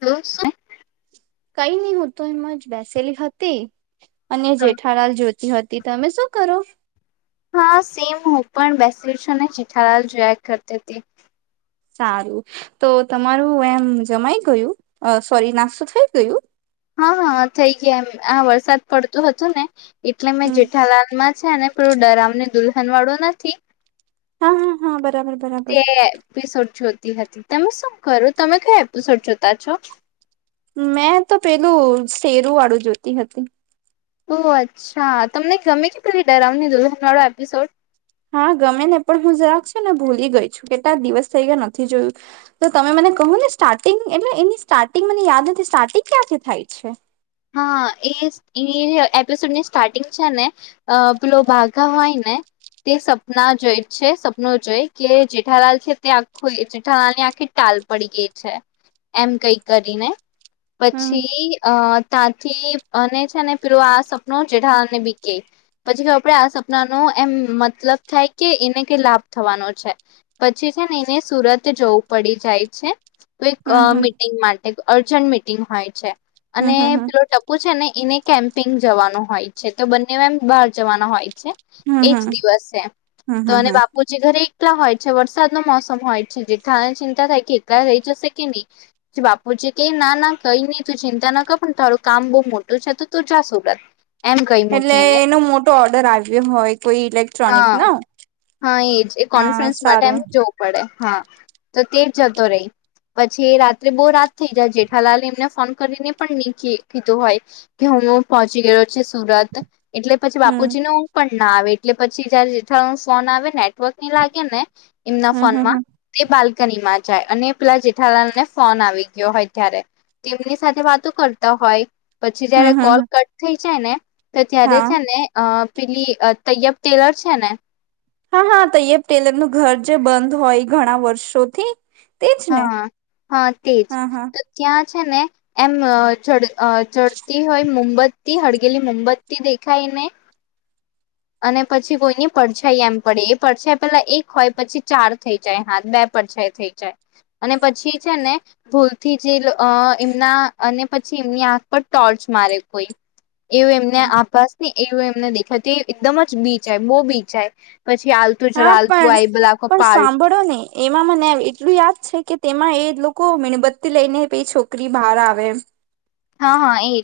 Hello શું કઈ નઈ હું તો એમ જ બેસેલી હતી અને જેઠાલાલ જોતી હતી. તમે શું કરો? હા સેમ હું પણ બેસી છું, ને ચીઠાલાલ જોયા કરતી હતી. સારું, તો તમારું એમ જમાઈ ગયું સોરી નાસ્તો થઈ ગયું? હા. હા થઇ ગયા એમ આ વરસાદ પડતો હતો ને એટલે મેં હમ જેઠાલાાલ માં છે, એને પું ડરામને દુલ્હન વાળું નથી હા હા હા બરાબર બરાબર તે પીસોડ છ હતી તમે શું કરો તમે કયો એપિસોડ જોતા છો? મેં તો પેલું શેરુ વાળું જોતી હતી ઓ અચ્છા તમને ગમે કે પેલી ડરાવ દુન વાળો એપિસોડ હા ગમે ને પણ હું જરાક છ ને ભૂલી ગઈ છું કેટલા દિવસ થઈ ગયા નથી જોયું તો તમે મને કહ ને સ્ટાર્ટિંગ એટલે એની સ્ટાર્ટિંગ મને યાદ નથી, સ્ટાર્ટિંગ ક્યાંથી થાય છે? હા એ એપિસોડની સ્ટાર્ટિંગ છે ને પેલો ભઘા હોય ને તે સપના જોય જ છે સપનું જઈ કે જેઠાલાલ છે તે આખું જેઠાલાલ ની આખી ટા પડી ગ છે એમ કઈ કરીને હમ પછી તાથી અને છે ને પેલું આ સપનું જેઢા અને બી પછી કે આપડે આ સપના ન એમ મતલબ થાય કે એને કઈ લાભ થવાનો છે પછી છે ને એને સુરત જવું પડી જાય છે કોઈક હમ હમ મિટિંગ માટે અર્જન્ટ મિટિંગ હોય છે. અને પેલો [inaudible] ટપુ છે, ને એને કેમ્પિંગ જવાનું હોય છે તો બંનેમ બહાર જવાના હોય હમ હમ એજ હમ દિવસ છે હમ તો હમ અને હમ બાપુજી ઘરે એટલા હોય છે વરસાદ ન મોસમ હોય છે જેટલાને ચિંતા થાય કે એકટલા રહી જશે કે નહી જે બાપુ ક ના ના કઈ નઈું ચિંતા ન કર પણ તરું કામ બઉ મોટું છે તો ત જાશોત એટલે એનો મોટો ઓર્ડર આવ્યો હોય કોઈ ઈલેક્ટ્રોનિક હા ન હા એ જ એ કોન્ફરન્સ માટે એમ જોવું પડે હા તો તે જ જતો રહી પછી રાત્રે બહુ રાત થઈ જાય જેઠાલાલ એમને ફોન કરીને પણ નીખી કીધું હોય કે હું પહોંચી ગયો છે, સુરત એટલે પછી હમ બાપુજી ન હું પણ ના આવે એટલે પછી, જયારે જેેઠળું ફોન આવે ને લાગે ને એમના હમ હમ ફોનમાં હમ બા કનીમાં જાય અને પેલા જેઠાલાને ફોન આવી ગયો હોય ત્યારે તેમની સાથે વાતો કરતા હો હોય પછી જયારે હમ હમ કોલ હમ કટ થઈ જાય ને તો ત્યારે હા છે ને પેલી તૈયબ ટેલર છે ને હા હા તયબ ટેલરનું ઘર જે બંધ હોય ઘણા વર્ષોથી તેજ ને હા હા તેજ હા હા તો ત્યાં છે ને એમ ચ ચડતી હોય મોમબત્તી હડગેલી મોમબત્તી દેખાયાઈને અને પછી કોઈની પડછાઈ એમ પડે એ પડછાઈ પેલા એક હોય પછી ચાર થઈ જાય હાથ બે પણ છે થઈ જાય અને પછી છે ને ભૂલથી જેલ એમના અને પછી એમની આંખ પર ટોર્ચ મારે કોઈ એવું એમને આભાસ એવું એમને દેખાતી એકદમ જ બીચ આ બહુ બીચ હા પણ પણ પાર સાંભળો ને એમાં મને એટલું યાદ છે કે તેમાં એ લોકો મીણબત્તી લઈને પ છોકરી બહાર આવે હા. હા એજ.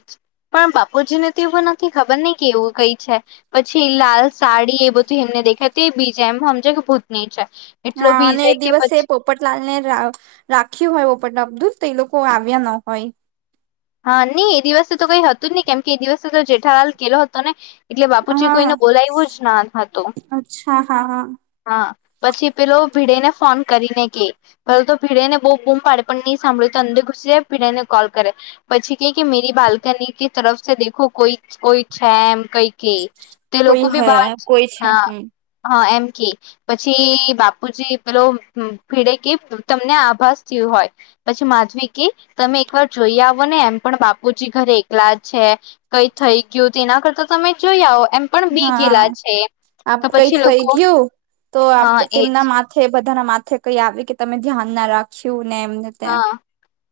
પણ બાપુજી ને તો એવું નથી ખબર નહ કે એવું કઈ છે પછી એ લાલ સાડી એ બધી એને દેખાય એ બીજા એમ સમજ કે ભૂતની છે એટલો હા અને બીજાય એ કે દિવસે પછી પોપટલાલ ને રાખ્યું હોય પણ અબધું જ, તો એ લોકો આવ્યા ન હોય હા, નહી. એ દિવસે તો કઈ હતુ, જ નહી કેમ કે એ દિવસે તો જેઠા હાલ ગલો હતો ને એટલે બાપુજી હા કોઈને બોલાવવું જ નાતુ, અચ્છા હા હા હા પછી પેલો ભીડે ને ફોન કરીને કે પેલો તો ભીડે ને બહુ બૂમ પાડે પણ નહી, સાંભળે તો અંદરુ જે, પીઢને કોલ કરે પછી, ક કે મેરી બાલ્કની કે તરફ દેખો કોઈ કોઈ છે, એમ કઈ કે તે કોઈ લોકો બી હે બહાર કોઈ છે હા, હમ હા એમ પછી, બાપુજી પેલો ભીડે કે તમને આભાસ થયું હોય. પછી માધવી, કે તમે એક વાર જોઈ, આવ ને એમ પણ બાપુજી, ઘરે એકલા છે, કઈ થઈ ગયું તે એના કરતા તમે જોઈ આવ હા, આપ કઈ પછી થઈ. લોકો ગયુ, તો આપ હા એજ તેમના માથે બધા ધ માથે કઈ, આવે કે તમે ધ્યાન ના રાખ્યું ને એમને ત્યા હા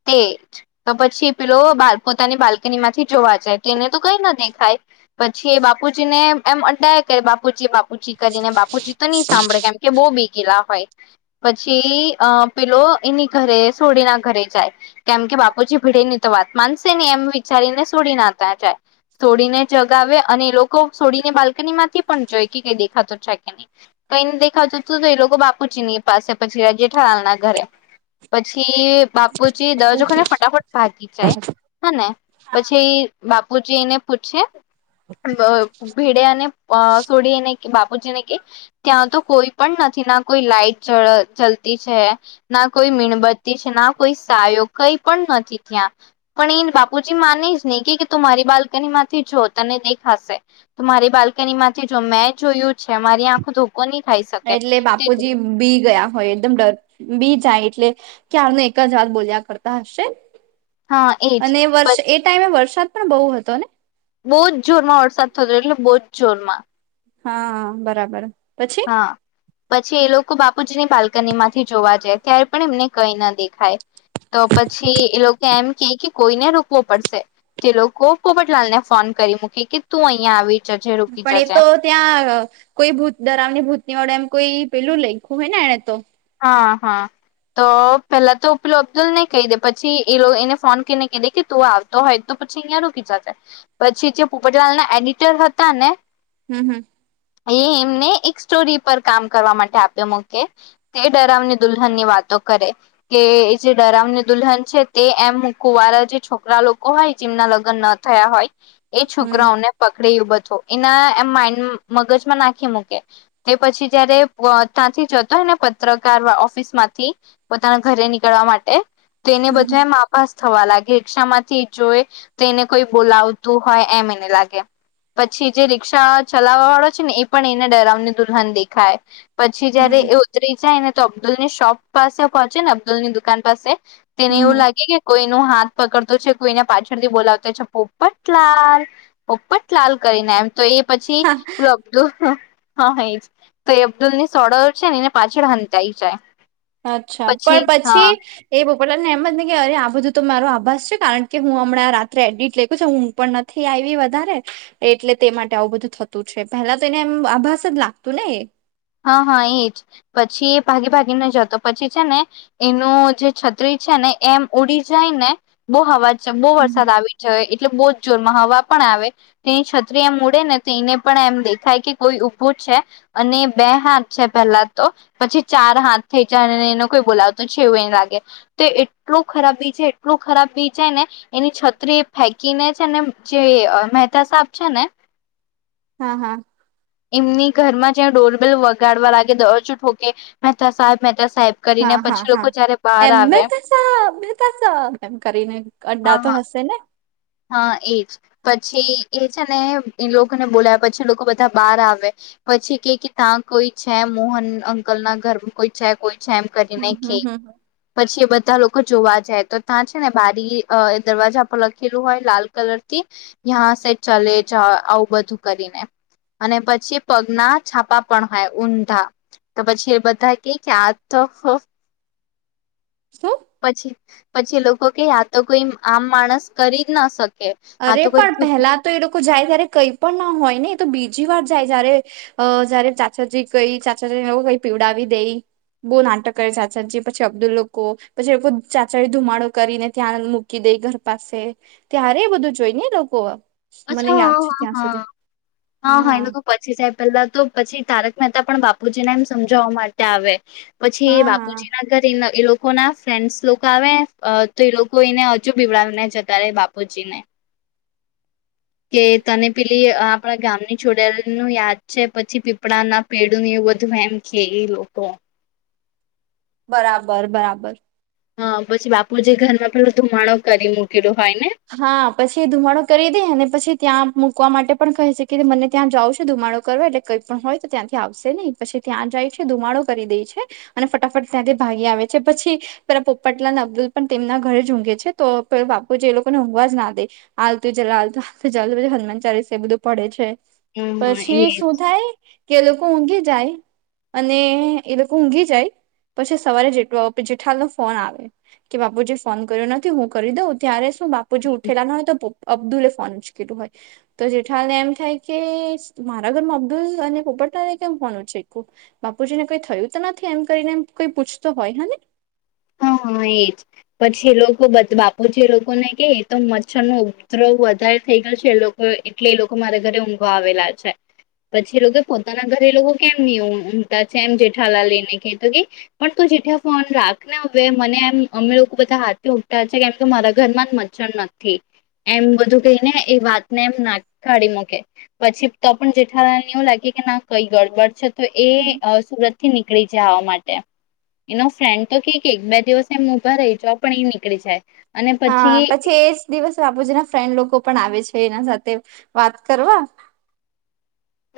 તેજ તો પછી, પેલો પોતાની બાલ્કની માંથી જોવા જાય તો તેને તો કઈ, નથી ખાય પછી, એ બાપુજી ને એમ અટાય કે બાપુજી, બાપુ છી, કરીને બાપુજી તો નહી, સાંભળે કેમ કે બહ બે ગલા હોય પછી, અ પેલો એની ઘરે સોડી ના ઘરે જાય, કેમ કે બાપુજી ભીડે ની તો વાત માનશે ને એમ વિચારીને સોડી, નાતા જાય. સોડીને જગાવે, અને એ લોકો સોડીને બાલ્કની માંથી પણ જોઈ કે કઈ દેખાત છેા, કે નહી. કઈને દેખાતું હતુ, તો એ લોકો બાપુજીની પાસે પછી, રાજેઠરાલના ઘરે પછી બાપુજી દરજ વખા ને ફટાફટ ભાગી જાય હા, ને પછી બાપુજીને પૂછે. ભેડે અને સોઢીને કે બાપુજીને કે, ત્યાં તો કોઈ પણ નથી. થી ના કોઈ લાઈટ ચાલતી છે. ના કોઈ મીણ બધી છે, ના કોઈ સાયો કઈ પણ નથી ત્યાં પણ એ બાપુજી માને જ નહી, કે મારી બાલ્કની માથી, જો તને દેખાશે મારી બાલ્કની માંથી જો મેં જોયું છે મારી તે આખ દ એટલે બાપુજી, બી ગયા હોય, એકદમ ડર બી જાય, એટલે ક્યારનુ એક જ વાત બોલ્યા કરતા હશે હા એજ અને વર્ષ એ ટાઈમે વરસાદ પણ બહુ હતો, ને બહુ જ જોરમા વરસાદ થતો, એટલે બહુ જ જોરમા હા, બરાબર પછી હા, પછી એ લોકો બાપ. કુજની બાલ્કની માથી, જોવા જાય ત્યારે પણ એમને કઈ, ન દેખાય તો પછી એ લોકો એમ કે કે કોઈને, રોકવો પડશે ચલો પોપટલાલ ને ફોન કરી મૂકી, કે તુ અહીિયાયા આવી જજે રૂકી પણ એ જજે તો ત્યા, કોઈ ભૂત. દરામની ભૂતની વડે એમ કોઈ, પેલુ લખ્યુ હોય, ને એને તો હા, હા તો પેલા તો ઓ પીલો અબ્દુલ ને કહી, દે પછી એ એને ફોન કરીને કહી, દે કે તું આવતો હોય તો પછી, અહિયાયાકીીધા પછી, જે પોપટલાલ ના એડિટર હતા ને હમ્મ, હમ્મ એ એમને એક સ્ટોરી પર કામ કરવા, માટે આપ્યો મૂકે તે ડરાવને દુલ્હન ની વાતો કરે કે જે ડરાવને દુલ્હન છે, તે એમ મુૂકુવા જે છોકરા લોકો હોય, જેમના લગ્ન ના થયા હોય એ હમ છોકરાઓને પ બો એના એમ માડ મગજમાં નાખી, મૂકે એ પછી જયારે ત જતો હોય, ને પ પકાર ઓફિસ માંથી પોતાના ઘરે નીકળવા માટે તો એને હમ હમ બધા, એમ માપ થવા લાગે રિક્ષા માંથી જોય તો એને કોઈ બોલાવતું હોય, એમ એને લાગે પછી જે રિક્ષા ચલાવવા વાળો છેને, એ પણ એને ડરાવને દુલ્હન દેખાય પછી જયારે હમ એ ઉતરી જાય, ને તો અબ્દુલની શોપ પાસે પહોંચે ને અબ્દુલ ની દુકાન પાસે તેને હમ એવું હમ લાગે કે કોઈ હાથ પકડતો છે કોઈ એને પાછળથી બોલાવતો છે, પોપટલાલ પોપટલાલ કરીને એમ તો એ પછી હા અબ્દુલ હા એ તો એ અબ્દુલ ની સળો છે ને એ પાછળ હંતઈ જાય. અચ્છા પણ પછી એ બોપલા એમ જ નહી અરે આ બધું તો મારો આભાસ છે, કારણ કે હું હમણાં રાત્રે એડિટ લેખું છ હું પણ નથી આવી વધારે એટલે તે માટે આવું બધું થતું છે, પેલા તો એને એમ આભાસ જ લાગતું ને એ? હા, હા, એજ પછી એ ભાગી ભાગીને જતો પછી છે ને એનું જે છે ને એમ ઉડી જાય ને બહ હવા બહુ વરસાદ આવી જાય એટલે બહુ જ જોરમાં હવા પણ આવે તેની છત્રી એમ ઉડે ને તો એને પણ એમ દેખાય કે કોઈ ઉભું છે, અને બે હાથ છે પેલા તો પછી ચાર હાથ થઈ જાય એનો કોઈ બોલાવતું છે એવું એ લાગે તો એટલું ખરાબી છે એટલું ખરાબ બી છે ને એની છત્રી એ ફેંકીને છે ને જે મહેતા સાબ છે ને હા હા એમની ઘરમાં જ્યાં ડોરબેલ વગાડવા લાગે દરવાજો ઠોકે મહેતા સાહેબ મહેતા સાહેબ કરીને પછી લોકો જયારે બહાર એમને આવે તો [unintelligible] સામે તસા એમ કરીને અડા હા તો હા હશે ને? હા એજ પછી એ છે ને એ લોકોને બોલાયા પછી લોકો બધા બહાર આવે પછી કે કે ત્યાં કોઈ છે મોહન અંકલ ના ઘર કોઈ છે કોઈ એમ કરીને હમ હમ ખે હમ પછી એ બધા લોકો જોવા જાય તો ત્યાં છે, ને બારી દરવાજા પર લખ પેલું હોય લાલ કલર થી યાં સે ચલે જ આવું બધું કરીને, અને પછી પગના છાપા પણ હોય ઊંધા તો પછી એ બધા ક ક્યા આ તો શું પછી પછી લોકો કે યા તો કોઈ આમ માણસ કરી જ ના શકે અરે આ તો કોઈ પણ ભૂતની પહેલા તો એ લોકો જાય ત્યારે કઈ પણ ના હોય ને તો બીજી વાર જાય જયારે જયારે ચાચાજી કઈ ચાચાજીને એ કઈ પીવડાવી દઈ. બહુ નાટક કરે ચચા પછી અબ્દુલ લોકો પછી લોકો ચાચડી ધુમાડો કરીને ત્યાં મૂકી દે, ઘર પાસે ત્યારે બધું જોઈ ને લોકો, અચ્છા મને હા યાદ છે હા ત્યાં સુધી હા હા હા એ લોકો પછી જાય પેલા તો પછી તારક મહેતા પણ બાપુજીને એમ સમજાવવા માટે આવે પછી હા બાપુજી ના ઘર એ લોકો લોકો ના ફ્રેન્ડસ લોકો આવે તો એ લોકો એને હજુ પીવડાવને જતા રહે, બાપુજી ને કે તને પેલી આપણા ગામની જોડાયેલ નું યાદ છે, પછી પીપળા ના પેડુ વધુ એમ કે એ લોકો બરાબર બરાબર હા, પછી બાપુજી ઘરમાં પેલોું ધુમાડો કરી મૂકલો. હા પછી ધુમાડો કરી દે અનેને પછી ત્યાં મૂકવા માટે પણ કહે છે કે મને ત્યાં જાવશે ધુમાડો કરવા એટલે કંઈ પણ હોય, તો ત્યાંથી આવશે નહી પછી ત્યાં ધુમાડો કરી દે છે અને ફટાફટ ત્યાં ભાગી આવે છે, પછી પેલા પોપટલા અબ્દુલ પણ તેમના ઘરે ઝુંઘે છે, તો બાપુ જે લોકો ને ઊઘવા જ ના દે આલતું જ આલતું હનુમાન ચાલીસ એ બધું પડે છે. હમ હા પછી એજ શું થાય કે લોકો ઊંઘી જાય, અને એ લોકો ઊંઘી જાય, પછી સવારે જેલો જેઠા ફોન આવે કે બાપુ જે ફોન કર્યો નથી, હું કરી દઉં ત્યારે તું બાપુ જોઉઠલા ન તો અબ્દુલે ફોનચકેલું હોય તો જેઠાને એમ થાય કે મારા ઘરમાં અબ્દુલ અને પ ત કેમવાનું છે બાપુજી ને કઈ થયું તો નથી, એમ કરીને એ કઈ પૂછતો હોય હ ને હા એત પછી એ લોકોધ બાપુજી, એ લોકોને કે એ તો મચ્છર નો ઉપદ્રવ વધારે થઈ ગયો છે, એ લોકો એટલે એ લોકો મારા ઘરે ઊંઘા આવેલા છે. પછી લોકો પોતાના ઘરે લોકો કેમ ઉઊમતા છે, એમ જેઠાલા લઈને કે તો કે પણ જેઠ ફોન રાખને હવે, મને એમ અમે લોકો બધા હાથેથી ઉઠતા છે. કેમ કે મારા ઘર માં જ મચ્છર નથી. એમ બધું કહીને, એ વાતને એમ ના કાઢી મકે પછી તો પણ જેઠા લાગે કે ના કઈ ગડબડ છે, તો હને એ સુરત થી નીકળી જાય આવા માટે એનો ફ્રેન્ડ તો કે બે દિવસ એમ ઉભા રહી છ, પણ એ નીકળી જાય અને હા પછી એજ દિવસ બાપુજીના લોકો પણ આવે છે, એના સાથે વાત કરવા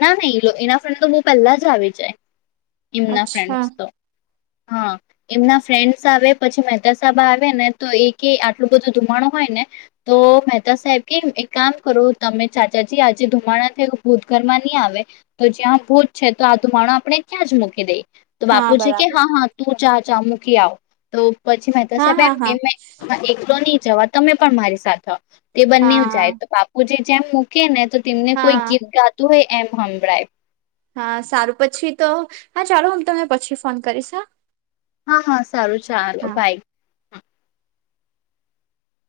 ના ના એના ફ્રે, તો બહ પેલા જ આવી જાય એમના ફ્રેન્ડ અચ્છા તો હા, એમના ફ્રેન્ડસ આવે પછી, મહેતા સાહેબ આવે ને તો એ કે આટલું બધું ધુમાણું હોય, ને તો મહેતા સાહેબ કે કામ કરો, તમે ચાચાજી આજે ધુમાડા થયા ઘરમાં નહી, આવે તો જ્યાં ભોજ છે, તો આ ધુમાણો આપણે ક્યાં જ મૂકી દઈએ તો હા બાપુ છે, કે બરાબર હા હા તું ચા ચા મૂકી આવ તો પછી, મે હા હા સાબમ હા એ એકલો નહી, જવા તમે પણ મારી સાથે તે બંને હા જાય, તો બાપુ જે જેમ મૂકે ને તો તેમને કોઈ હા ગીફ ગા હોય, એમ હભળાય હા, સારું પછી, તો હા ચાલો હું તને પછી ફોન કરી, શ હા હા, હા સારુ ચાલો હા. ભાઈ